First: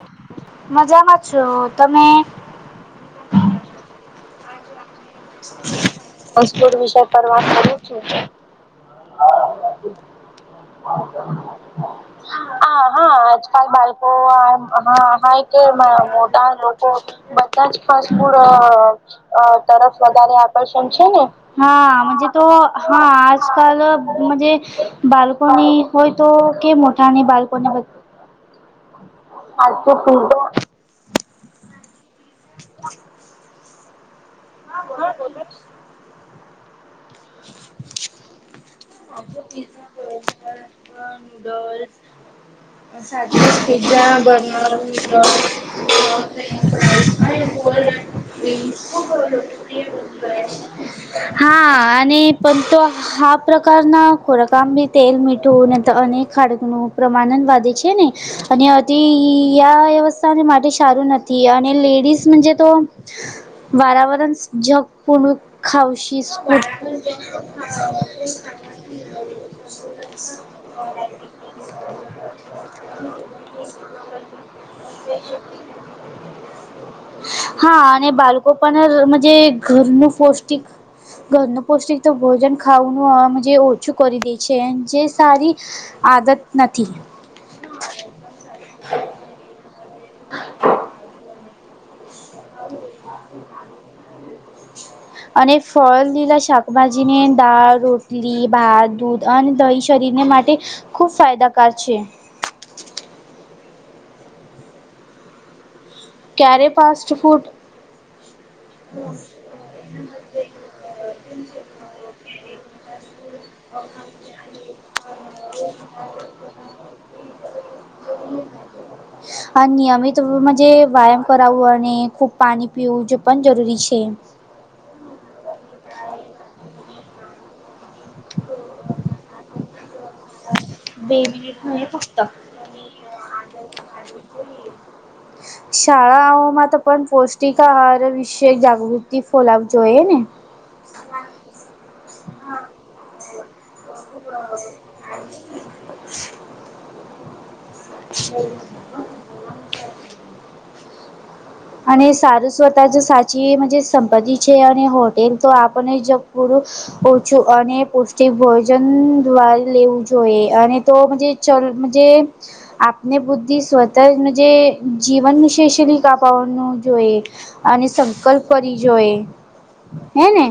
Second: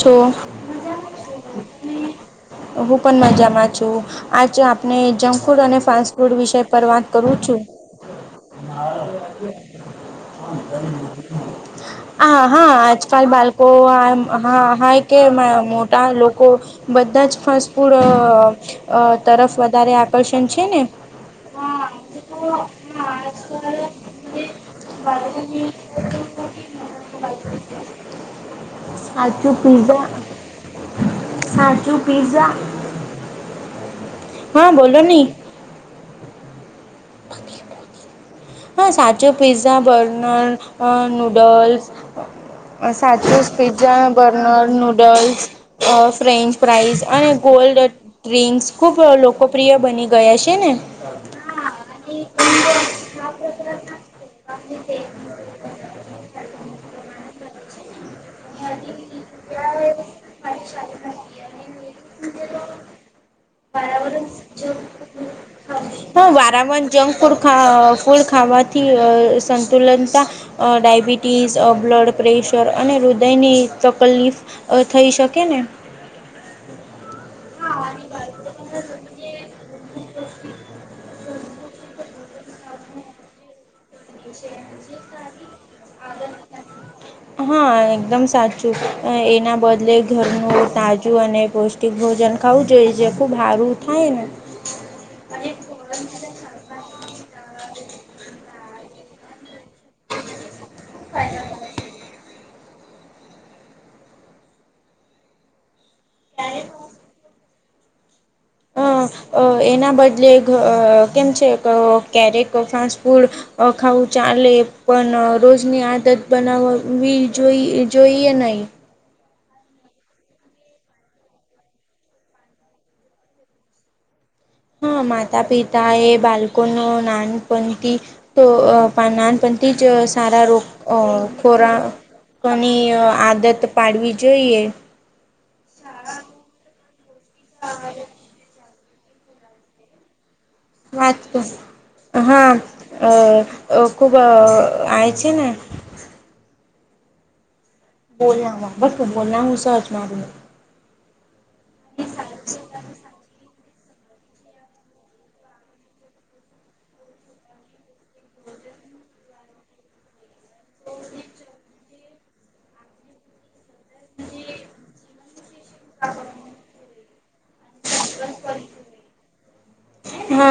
છો મજામાં છો તમે હું પણ મજામાં છું આજ આપને જંક ફૂડ અને ફાસ્ટ ફૂડ વિષય પર વાત કરું છું [inaudible] હા હા આજકાલ બાળકો આમ હા હા કે મોટા લોકો બધા જ ફાસ ફૂડ અ અ તરફ વધારે આકર્ષણ છે ને હા મુજે તો હા આજકાલ મુજે બાલ ની હોય તો કે મોઠાની બાળકોની વચ્ચે હાચુ કીધું ન સાચુ પિઝા હા બોલો ની પીઝા હ સાચો પિઝા બર્નર અ નૂડલ્સ સાચું જ સાચીસ pizza, pizza burner, burger noodles અ ફ્રેન્ચ ફ્રાઈઝ અને ગોલ્ડ ડ્રિન્ક્સ ખુબ લોકોપ્રિય બની ગયા છે, ને હા અને પણ તો હા પ્રકારના ખોરાક આંબી તેલ મીઠું અને તો અનેક ખાડકનું પ્રમાણન વધે છે, ને અને અતિ આ વ્યવસ્થાને માટે સારું નથી અને લેડીઝજ મંજે તો વારાવરણ જઝપણ ખાવશી હા ફુડ [inaudible] આવાથી અ સંતુલનતા અ ડાયબિટીસ અ બ્લડ પ્રેશર અને હૃદયની તકલની અ થઈ શકે ને હા અને બાળકો પણ મજે ઘરનું પૌષ્ટિક ઘરનુ પૌષ્ટિક તો ભોજન ખાવુંનું આવાનુ જે ઓછું કરી દે છે, જે સારી આદત નથી હા એકદમ સાચું એના બદલે ઘરનું તાજું અને પો ટીક ભોજન ખાવું જોઈએ જે ખૂબ હારું થાય ને અને ફલ, લીલા શાકભાજીને, દાળ, રોટલી, ભાત, દૂધ અને દહી શરીરને માટે ખૂબ ફાયદાકાર છે. ક્યારે ફાસ્ટ ફૂડ અ અ એના બદલે ધ કેમ છે, ક કેરેક ફાસ્ટ ફૂડ અ ખાવું ચાલે પણ રોજની આદત બનાવવી જોઈ જોઈએ નય [inaudible] વ્યાયામ કરાવવું અને ખુબ પાણી પીવું જે પણ જરૂરી છે. હા માતા પિતા એ બાળકો ન નાનપથી તો અ નાનપન થી જ સારા રો અ બે મિનિટ ખોરા ન ફક્ત કની આદત પાડવી જોઈએ હ શાળાઓમાં તો પણ પૌષ્ટિક આહાર વિશે જાગૃતિ ફોલાવ જોઈએ ને વાતો હા અ ખુબ અ આય છે, ને [inaudible] અને સારું સ્વત જ સાચી મજ સંપત્તિ છે, અને હોટેલ તો આપણને જ પુરુ ઓછું અને પૌષ્ટિક ભોજન દ્વારે લેવું જોઈએ અને તો મજે [unintelligible] આપને બુદ્ધિ સ્વત જે જીવન વિશેષ [unintelligible] [unintelligible] જોએ અને સંકલ્પ કરી જોએ હે ને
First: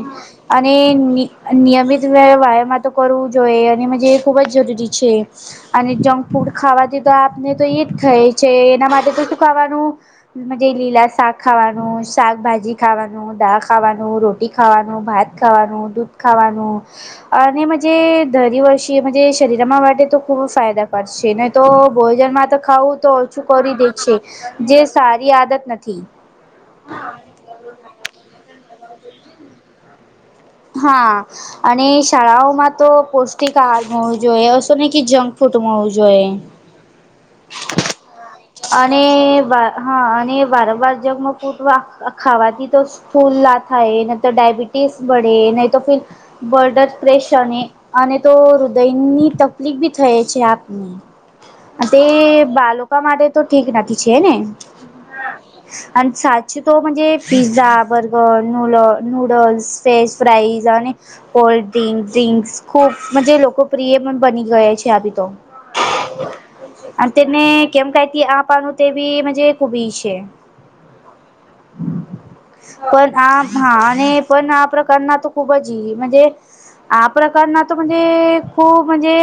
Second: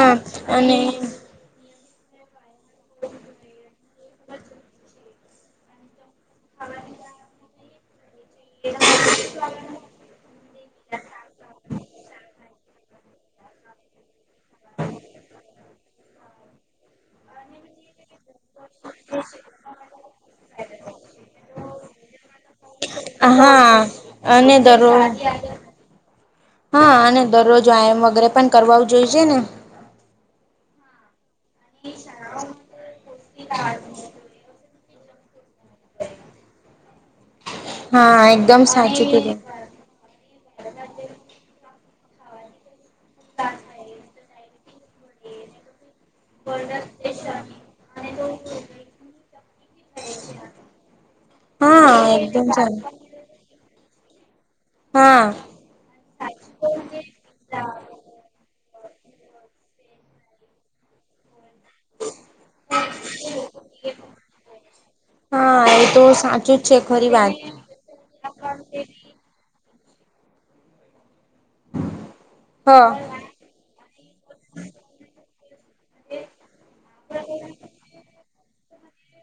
અને ની નિયમિત વ વાયામાં તો કરવું જોઈએ અને જે ખૂબ જ જરૂરી છે, અને જં ફૂડ ખાવાથી તો આપને તો એ જ ખાય છે, એના માટે તો શું ખાવાનું જે લીલા શાક ખાવાનું શાકભાજી ખાવાનું, દાળ ખાવાનું, રોટી ખાવાનું, ભાત ખાવાનું, દૂધ ખાવાનું અને મજે દરી વર્ષી મજે શરીરમાં માટે તો ખૂબ જ ફાયદાકાર છે નહી તો ભોજન માં તો ખાવું તો ઓછું કરી હા દે છે, અને જે દરરોજ સારી આદત નથી હા અને દરરોજ આયામ વગેરે પણ કરવાવ જોયે ને હા. અને શાળાઓમાં તો પૌષ્ટિક આહાર મળવું જોઈએ અશો નહી કે જંક ફૂડ મળવું જોઈએ હા. એકદમ અને સાચું કીધું બા હા અને વારંવાર જંમાં ફૂટ ખાવાથી તો ફૂલ્લા થાય એને તો ડાયબિટી [unintelligible] બડે નહી તો ફિર બડર પ્રેશ અને તો દૈનની તકલીફ બી થઈ છે આપને તે હા એકદમ સારું બાલોકા માટે તો ઠીક નથી છે ને હા અને સાછુ તો મનજે pizza burger [unintelligible] noodles french fries અને કોલ્ડ ડ્રિંક ડ્રિંક્ ખૂબ મનજે લોકોપ્રિય પણ બની ગયા છે આવી તો હા એ તો સાચું જ છે અને ખરી વાત [unintelligible] હ પણ આ હા અને પણ આ પ્રકારના તો ખુબ જ મનજે આ પ્રકારના તો મનજે ખૂબ મનજે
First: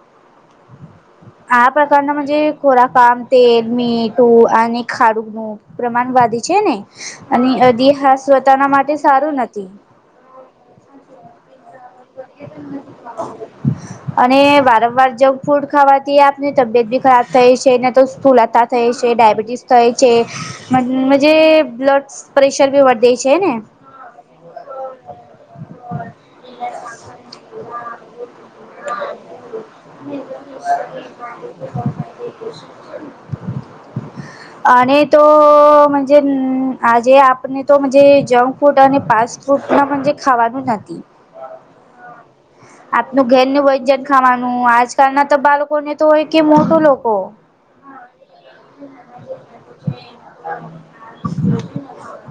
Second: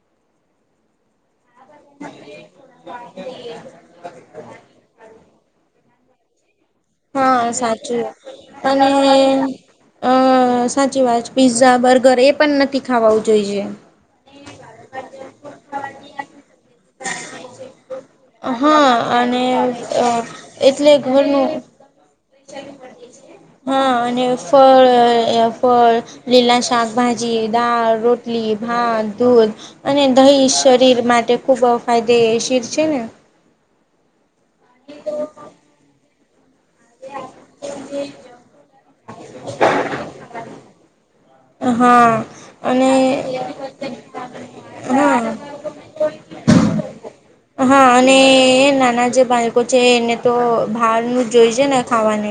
[inaudible] આ પ્રકારના મનજે ખોરાક આમ તેલ મીઠું અને ખાડું નું પ્રમાણ વધે છે ને હા અને અધ સાચું હાસ પોતાના અને માટે સારું નથી અ સાચી વાત પીઝા બર્ગર એ પણ નથી ખાવાવુ જોઈએ અને વારંવાર જંક ફૂડ ખાવાથી આપની તબિયત બી ખરાબ થઈ છે તો સ્થૂલાતા હા થાય છે અને ડાાયબિટીસ થાય છે એટલે મનજે ઘરનું બ્લડ પ્રેશર ભી વધે છે ને હા [unintelligible] લીલા શાકભાજી દાળ રોટલી ભાત દૂધ અને દહી શરીર માટે ખુબ ફાયદેશીર છે ને અને તો મનજે આજે આપને તો મનજે જંક ફૂટ અને પાસફૂડ પણ ખાવાનું નથી હા અને આપનું ઘરનું વ્યંજન ખાવાનું આજકાલ ના હા તો બાળકોને તો હોય કે મોટું લોકો હા અને નાના જે બાળકો છે એને તો બહાર નું જોઈ છે ને ખાવાને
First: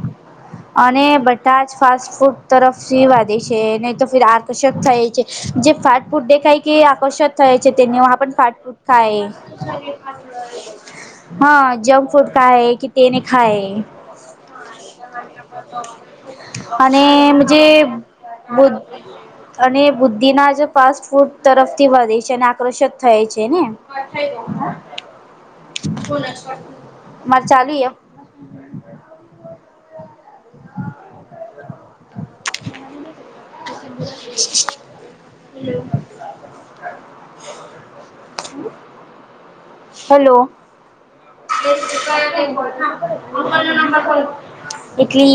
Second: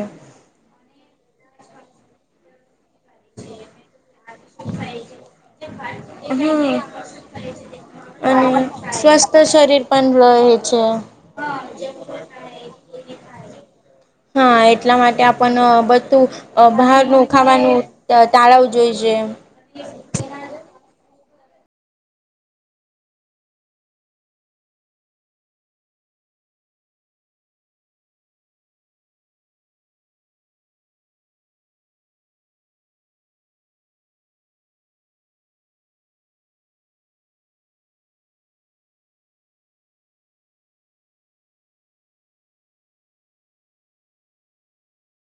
અને બટા જ ફાસ્ટ ફૂડ તરફ સી વાદી છે ને તો ફ આકર્ષક થાય છે જે ફાટ ફૂડ દેખાય હમ કે આકર્ષક થાય છે તેને ફાટ કા એ કરીયે છે હા જંક ફૂડ કાએ કે તેને ખાાયે હા એટલા માટે આપણ બધું અને બહારનું મનજે ખાવાનું બ ટાળવું જોઈએ અને બુદ્ધિ ના જ ફાસ્ટ ફૂડ તરફથી વધે છે અને આકર્ષિત થાય છે ને મારે ચાલુ એ [unintelligible] હેલો [unintelligible]